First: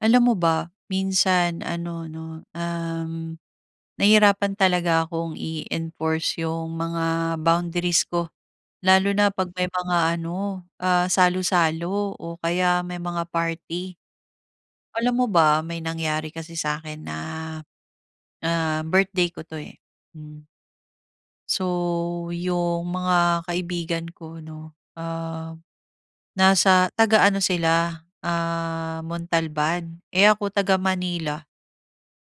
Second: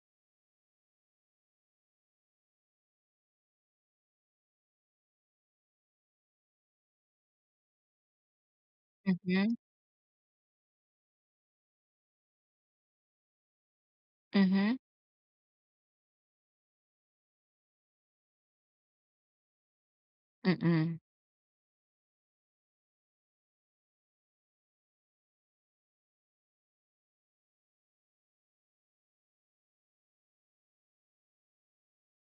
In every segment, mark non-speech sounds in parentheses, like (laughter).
Alam mo ba minsan ano 'no, uhm, nahirapan talaga akong i-enforce yung mga boundaries ko. Lalo na 'pag Mhm. may mga ano, ah, salo-salo o kaya may mga party. Mhm. Alam mo ba may nangyari kasi sa'kin na, ah, birthday ko 'to, eh. Hmm. Mm. So yung mga kaibigan ko 'no, ah, nasa taga-ano sila, ah, Montalban eh, ako taga-Manila.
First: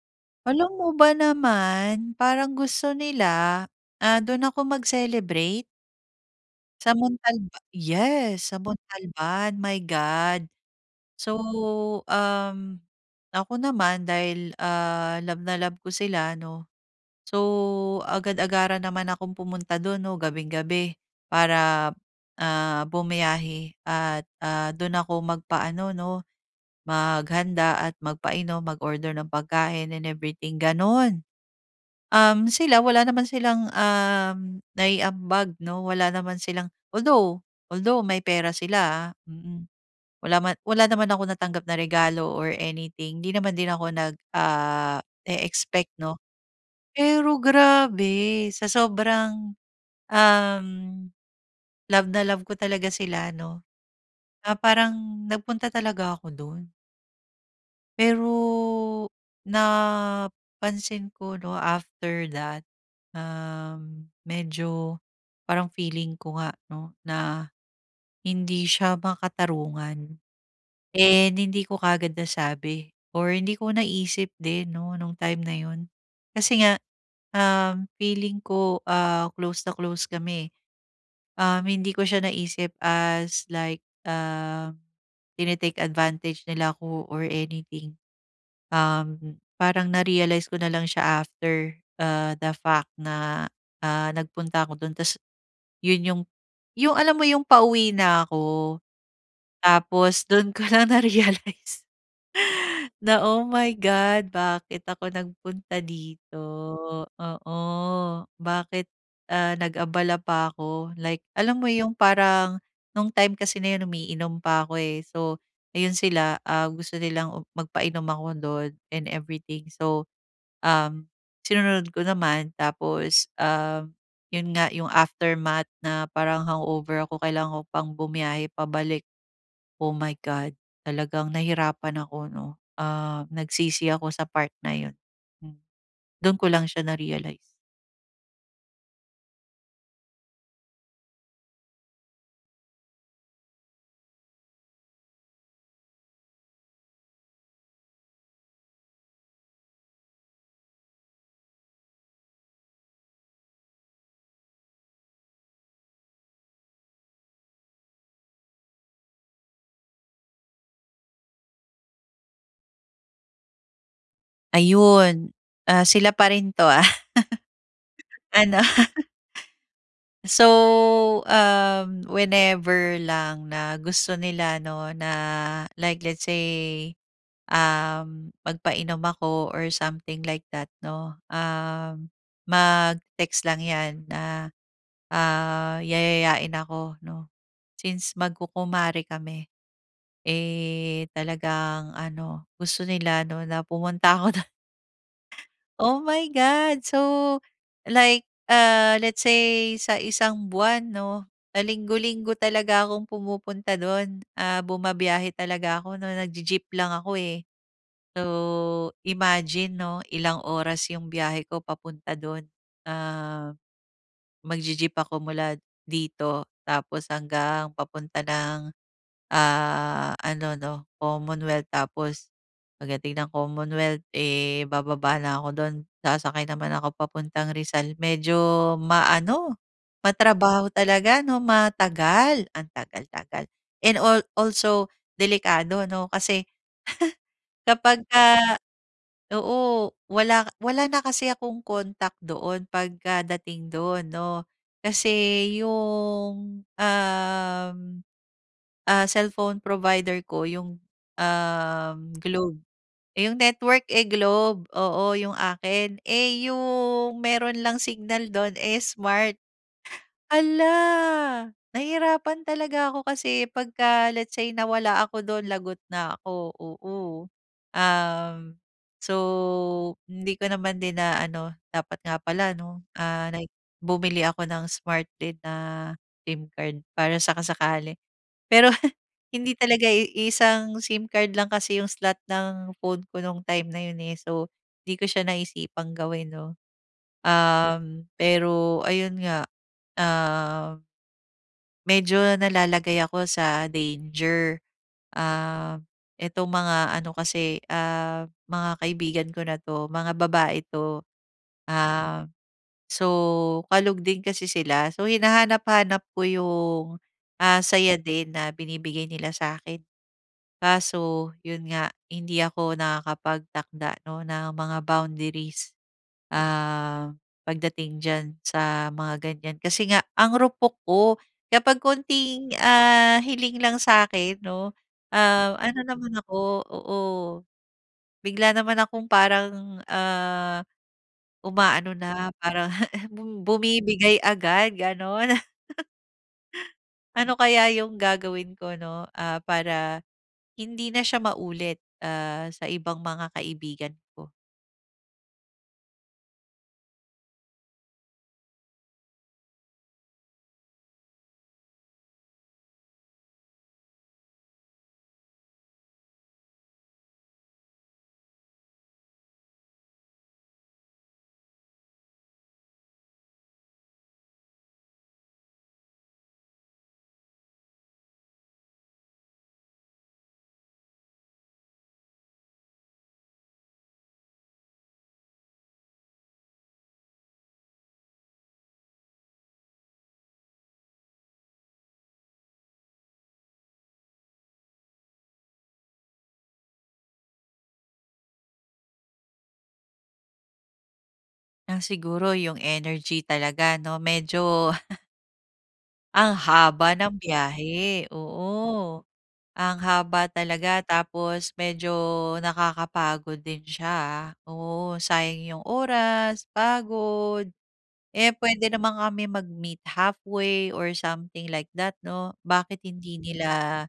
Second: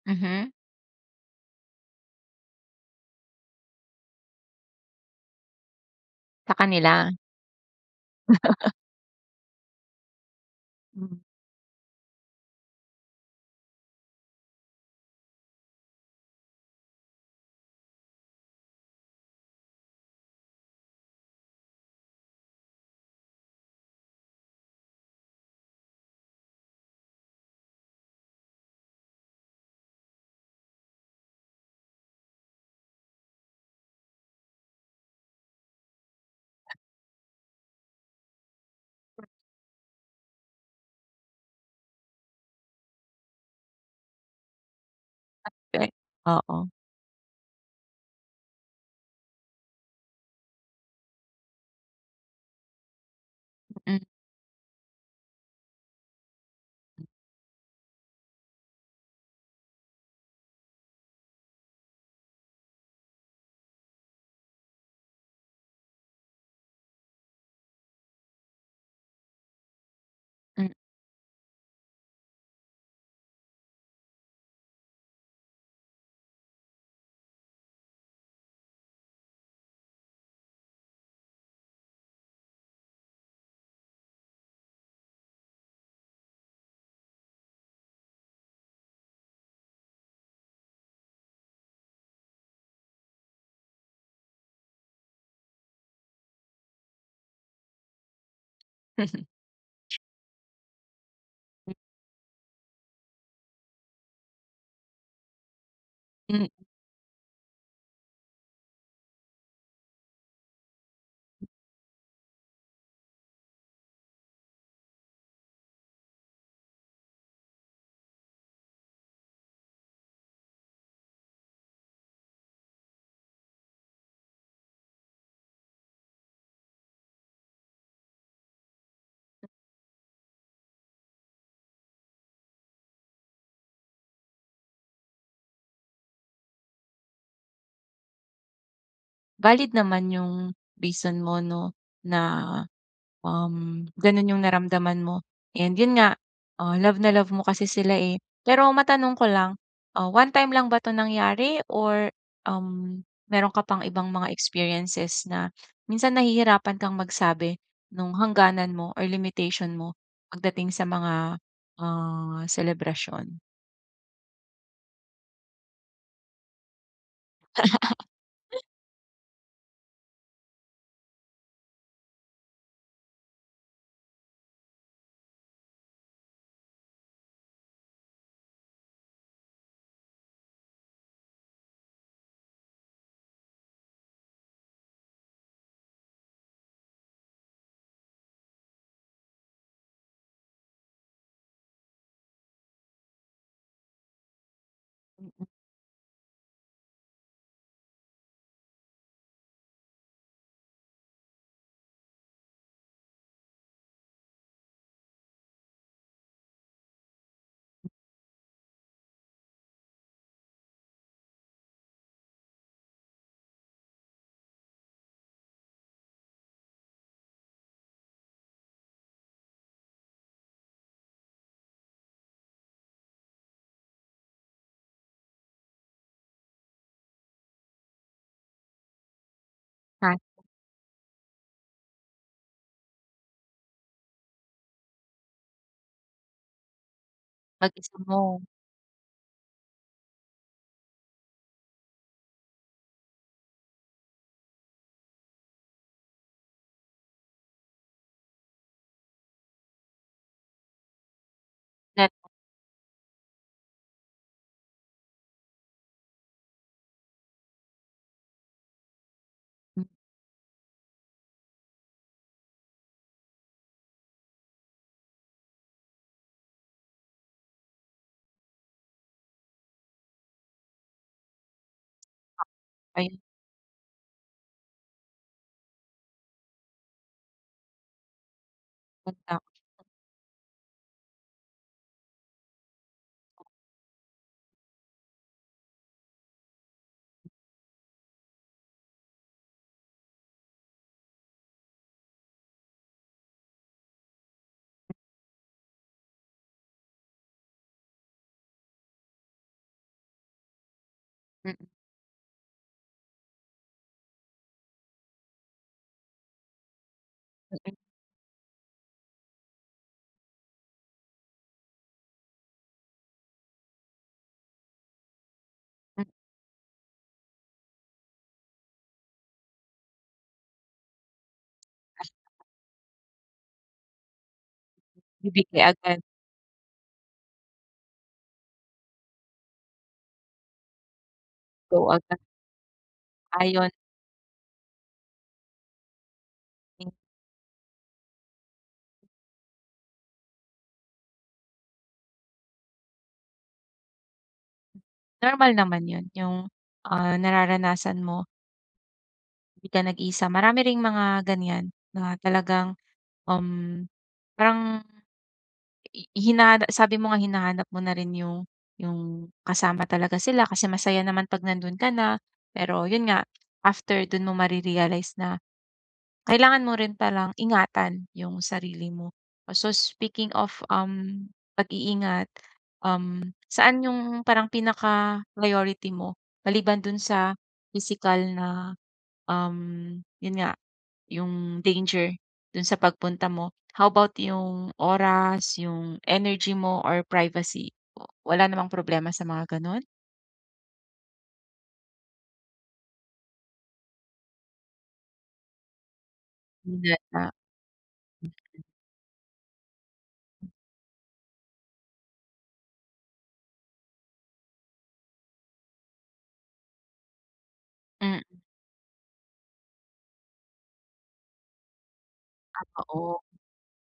Mhm. Alam mo ba naman, parang gusto nila, ah, doon ako mag-celebrate. Sa Sa kanila? Montalba. Yes, sa Montalban, my God. Mm. So, uhm, ako naman dahil, ah, love na love ko sila, 'no. So agad-agaran naman akong pumunta do'n 'no gabing-gabi para, ah, bumiyahe at, ah, doon ako magpa-ano 'no, maghanda at magpainom, mag-order ng pagkain and everything, ganon. Um, sila wala naman silang uhm, naiambag 'no, wala naman silang, although, although may pera sila, ah, mm. Wala man wala naman akong natanggap na regalo or anything. 'Di naman din ako nag ah, Ah, okey. e-expect, 'no? Oo. Pero grabe sa sobrang uhm, love na love ko talaga sila, 'no, Mm. ah parang nagpunta talaga ako doon. Pero napansin ko 'no, after that, uhm, medyo parang feeling ko nga 'no na, hindi siya makatarungan Hmm. and hindi ko kaagad nasabi or hindi ko naisip din 'no nung time na yun. Kasi nga, um, feeling ko, ah, close na close kami. Um, hindi ko siya naisip as, like ah, tini-take advantage nila 'ko, or anything. Uhm, parang na-realize ko nalang siya after, ah, the fact na, ah, nagpunta ako dun tas, yun yung yung alam mo yung pauwi na ako. Tapos dun ko lang (unintelligible) na-realize na, "Oh, my God, bakit ako nagpunta dito?" Hmm. Oo. Bakit, ah, nag-abala pa ako, like, alam mo yung parang nung time kasi na yun, umiinom pa ako, eh, so ayun sila, ah, gusto nilang magpainom ako 'don and everything. So, um, sinunod ko naman, tapos, ah, yun nga yung aftermath na parang hangover ako kailangan ko pang bumiyahe pabalik. Oh, my God! Talagang nahirapan ako 'no. Ah, nagsisi ako sa part na yun, hmm. Dun ko lang siya na-realize. Valid naman 'yong reason mo 'no, na, uhm, gano'n 'yong naramdaman mo and 'yon nga, ah, love na love mo kasi sila, eh. Pero matanong ko lang, ah, one-time lang ba 'to nangyari? Or uhm, meron ka pa'ng ibang mga experiences na, minsan nahihirapan ka'ng magsabi, no'ng hangganan mo or limitation mo, pagdating sa mga, ah, selebrasyon? Ayun. Ah, sila pa rin 'to ah, ano? So, uhm, whenever lang na gusto nila 'no, na like, let's say uhm, magpainom ako or something like that, 'no. Ah, mag-text lang yan na ah, yayayain ako, 'no, since magkukumare kami. Eh, talagang ano gusto nila 'no na pumunta ako do'n. Mm. Oh, My God! So, like, ah, sa isang buwan 'no, linggo-linggo talaga akong pumupunta do'n. Ah, bumibiyahe talaga ako 'no. Nagji-jeep lang ako, eh. So, imagine, 'no, Ilang oras 'yong biyahe ko papunta do'n. Ah, magji-jeep ako mula dito, tapos hanggang papunta ng, ah, ano, 'no, Commonwealth. Tapos pagdating ng Commonwealth, eh, bababa na ako do'n. Sasakay naman ako papuntang Rizal. Medyo ma-ano, (unintelligible) matrabaho talaga, 'no, Matagal! Ang tagal tagal! And al also delikado, ano. Kasi Mag-isa kapagka mo. oo, wala wala na kasi akong contact doon, pagkadating do'n, 'no. Kasi yung, uhm, ah, cellphone provider ko yung, Net. uhm, (clicks tongue) Globe. Eh, 'yong network eh, Globe, oo, 'yong akin. Eh, 'yong meron lang signal 'do'n eh, Smart. Hala! Nahihirapan talaga ako, kasi 'pagka let's say, nawala ako do'n, lagot na ako, oo. Uhm, so hindi ko naman din na-ano, dapat nga (unintelligible) pala 'no, Ayun. ah, like bumili ako ng Smart din na SIM card para saka-sakali. Pero, (laughs) (unintelligible) hindi talaga iisang SIM card lang kasi 'yong slot ng phone ko no'ng time na 'yon, eh. So, 'di ko siya naisipang gawin 'no. Uhm, pero ayon nga, ah, medyo nalalagay ako sa danger. Ah, itong mga ano kasi, ah, mga kaibigan ko na 'to, mga babae 'to. Mm. Ah, so kalog din kasi sila, so hinahanap-hanap ko 'yong, ah, Mm. saya din na binibigay nila sa'kin. Kaso, 'yon nga hindi ako nakakapagtakda, 'no, ng mga boundaries. Ah, pagdating diyan, sa mga ganyan. Kasi nga, ang rupok ko! Kapag (unintelligible) konting, ah, hiling lang sa'kin 'no, ah, Bibigay ano agad. naman ako oo. Bigla naman akong parang, ah, Go uma-ano agad. na parang (chuckles) Ayun. bumibigay agad, gano'n! (chuckles) Ano kaya 'yong gagawin ko 'no ah, para hindi na siya maulit ah, sa ibang mga kaibigan ko? Normal naman 'yon, yung, ah, nararanasan mo. ‘Di ka nag-iisa. Marami ring mga ganiyan, mga talagang um parang i i hinana sabi mo nga hinahanap mo na rin yung, yung kasama talaga sila kasi masaya naman 'pag nando'n ka na. Pero yun nga, after do'n mo mare-realize na kailangan mo rin palang ingatan ‘yong sarili mo. So, speaking of, um, pag-iingat, saan ‘yung parang pinaka-priority mo maliban do'n sa pisikal na, um 'yon nga, ‘yong danger do'n sa pagpunta mo? How about ‘yung oras, ‘yung energy mo or privacy, w wala namang problema sa mga gano'n? Ah siguro yung energy talaga, 'no, medyo (laughs) Ang haba ng biyahe, (unintelligible) oo. Ang haba talaga tapos medyo nakakapagod din siya, ah. Oo, sayang 'yong oras, pagod. Mm. Eh puwede naman kami mag-meet halfway or something like that, 'no? Bakit Ah, oo. hindi nila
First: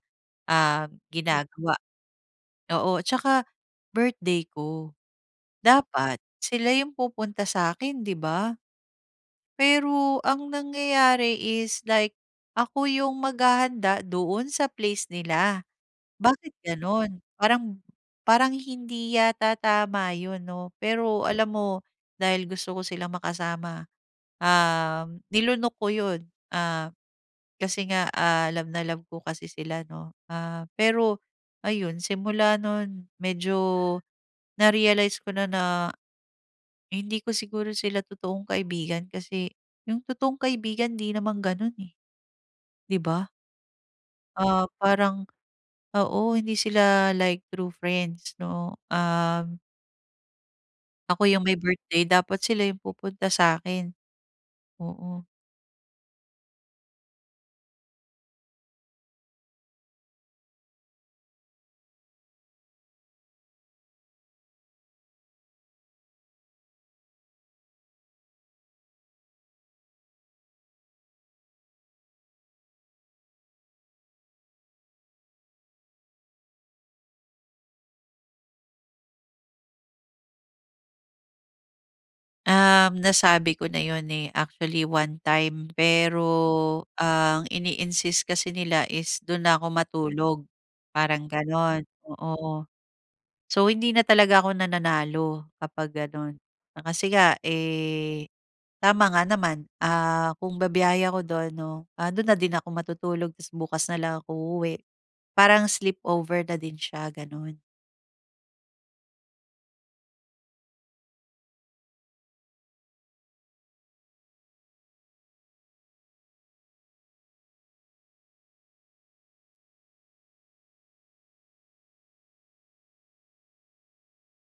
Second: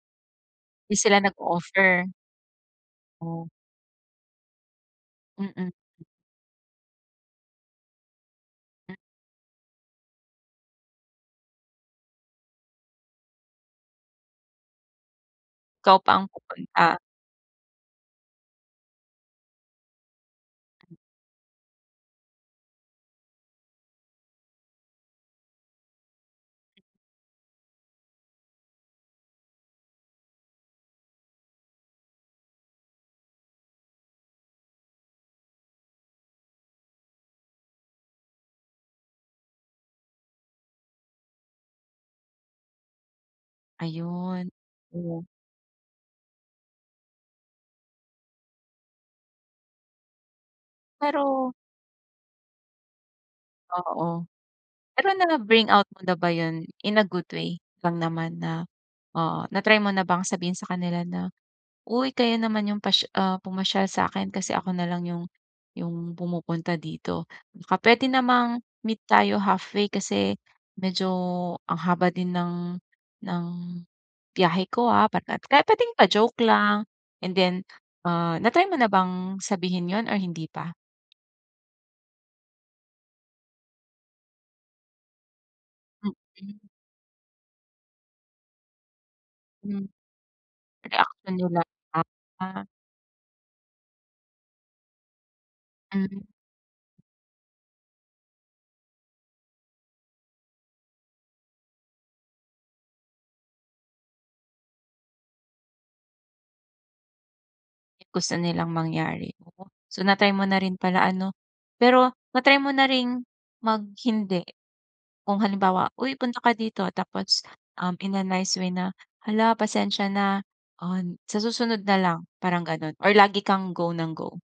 ah ‘Di sila ginagawa. nag-offer. Oo, tsaka Oh. birthday ko, Mm. dapat sila yung pupunta sa’kin, 'di ba? M— Pero ang nangyayari is like ako yung maghahanda doon sa place nila, Ikaw pa ang bakit pupunta. gano'n? Parang parang hindi yata tama 'yon 'no. Pero alam mo dahil gusto ko silang makasama, um nilunok ko 'yon. Ah, kasi nga, ah, love na love ko kasi sila, 'no. Ah, pero ayun simula no'n, medyo na-realize ko na na hindi ko siguro sila totoong kaibigan kasi yung totoong kaibigan ‘di naman gano'n, eh. ‘Di ba? Ayun, Ah, parang oh. oo, hindi sila, like true friends, 'no, um Ako yung Pero may birthday, dapat sila yung pupunta sa'kin. Oo. Pero, Oo. na-bring out mo na ba 'yon in a good way lang naman na ah, na-try mo na bang sabihin sa kanila na, "Uy kayo naman 'yong pas ah, pumasyal sa'kin kasi ako na lang 'yong, 'yong pumupunta dito, baka puwede namang, meet tayo halfway? Kasi, medyo ang haba din ng ng biyahe ko ah", bat nat kahit puwedeng pa-joke lang, and then, ah, na-try mo na bang sabihin 'yon, or hindi pa? Um, nasabi ko na yun eh, actually one time, Mm. pero, ang ini-insist kasi nila is do'n na ako Mm. matulog, Anong parang reaksiyon nila? gano'n, oo. (unintelligible) So, hindi na talaga ako nananalo kapag Mm. ganun. Kasi nga eh, tama nga naman, ah, kung bibiyahe ako do'n, 'no, do'n na din ako matutulog, tas bukas na lang ako uuwi, parang sleepover na din siya, gano'n. Eh, gusto nilang mangyari, oo. So, na-try mo na rin pala, ano? Pero na-try mo na ring mag-hindi. Kung halimbawa, "Uy, punta ka dito." Tapos, um, in a nice way na, "Hala pasensya na, on sa susunod na lang." Parang ganun or lagi kang go nang go?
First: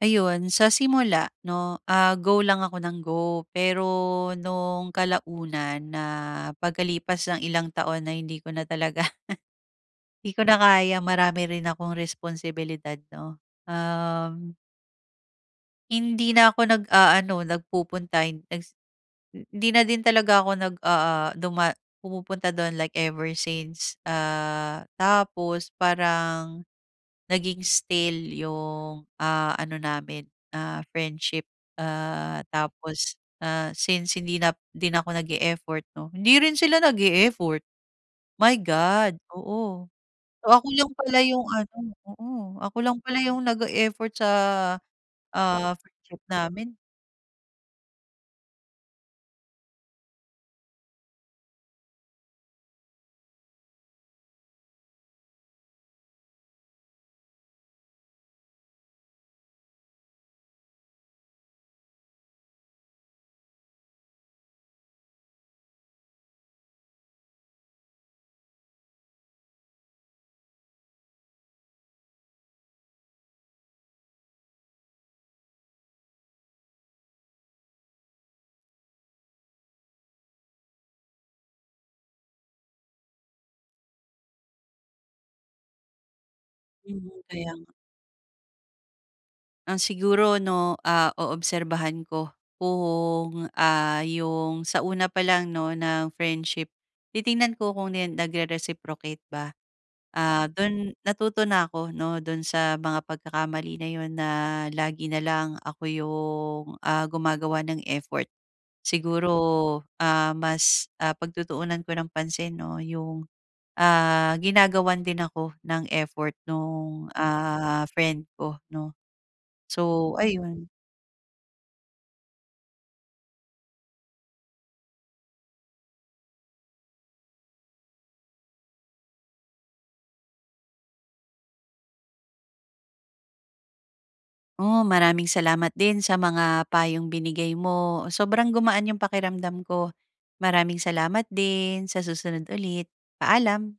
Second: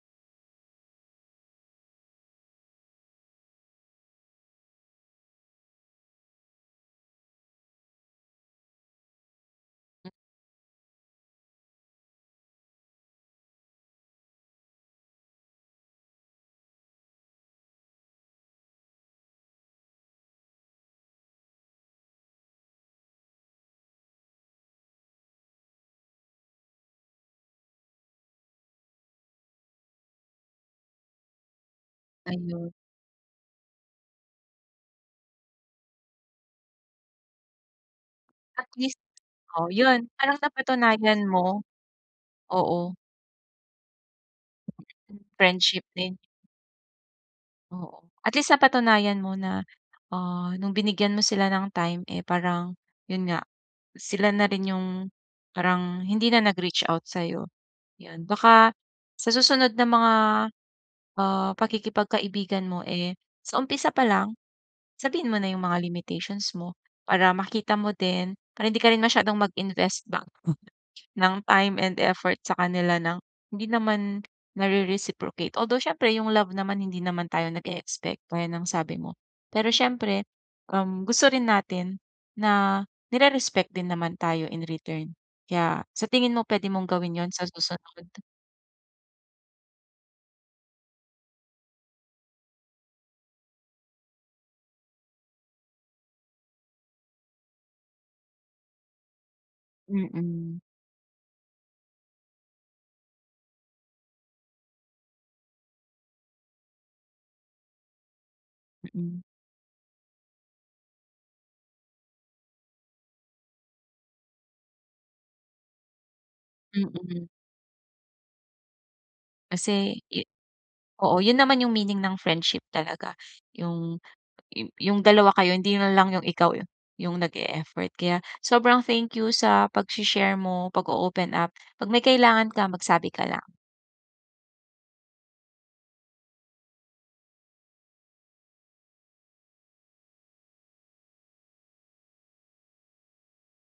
Ayon sa simula, ‘no, ah, go lang ako nang go. Pero no’ng kalaunan na pagkalipas ng ilang taon na hindi ko na talaga (laughs) Hmm. ‘di ko na kaya marami rin akong responsibilidad, ‘no? Um. Hindi na ako nag-aano nagpupunta en egs eh, hindi na din talaga ako nag, ah ah, duma pumupunta do’n like ever since. Ah, tapos parang naging still ‘yung, ah, ano namin, ah, friendship. Ah, Ayun. tapos, ah, since hindi na hindi na ako nag-e-effort, ‘no, hindi rin sila nag-e-effort. My At least, God! oh, Oo. ‘yun parang Ako lang pala napatunayan ‘yung mo. ano oo, ako Oo. lang pala ‘yung nag-e-effort sa, ah, Friendship din. friendship namin. Oo. At least napatunayan mo na, ah, no'ng binigyan mo sila ng time, eh, parang 'yon nga sila na rin 'yong parang hindi na nag-reach out sa'yo. 'Yon, baka sa susunod na mga, ah, pakikipagkaibigan mo, eh, sa umpisa pa lang sabihin mo na yung mga limitations mo. Para makita mo din, para hindi ka rin masyadong mag-invest ba, (chuckles) ng time and effort sa kanila ng hindi naman nare-reciprocate. Although siyempre yung love naman hindi naman tayo nag-e-expect, gaya ng sabi mo. Pero siyempre, um, gusto rin natin na nire-respect din naman tayo in return. Kaya sa tingin mo, pwede mong Mhm, gawin 'yon sa kaya nga. susunod? Ah siguro ',o, ah, oobserbahan ko kung, ah, yung sa una pa lang 'no ng friendship, titingnan ko kung nen nagre-reciprocate ba. Ah Mm. dun natuto na ako 'no dun sa mga pagkakamali na yun na lagi na lang ako yung, ah, gumagawa ng effort. Mm. Siguro, ah, mas, ah, pagtutuunan ko ng pansin, 'no, yung, ah, ginagawan din ako ng effort nung, Mm. ah, friend ko, 'no? Kasi So, it ayun. oo, yun naman yung meaning ng friendship talaga. Yung yung yung dalawa kayo hindi na lang yung ikaw yung nag-e-effort. Kaya sobrang thank you sa pagsi-share mo, pag-o-open up. 'Pag may kailangan ka, magsabi ka lang. Oh, maraming salamat din sa mga payong binigay mo, sobrang gumaan yung pakiramdam ko. Maraming salamat din, sa susunod ulit. Paalam.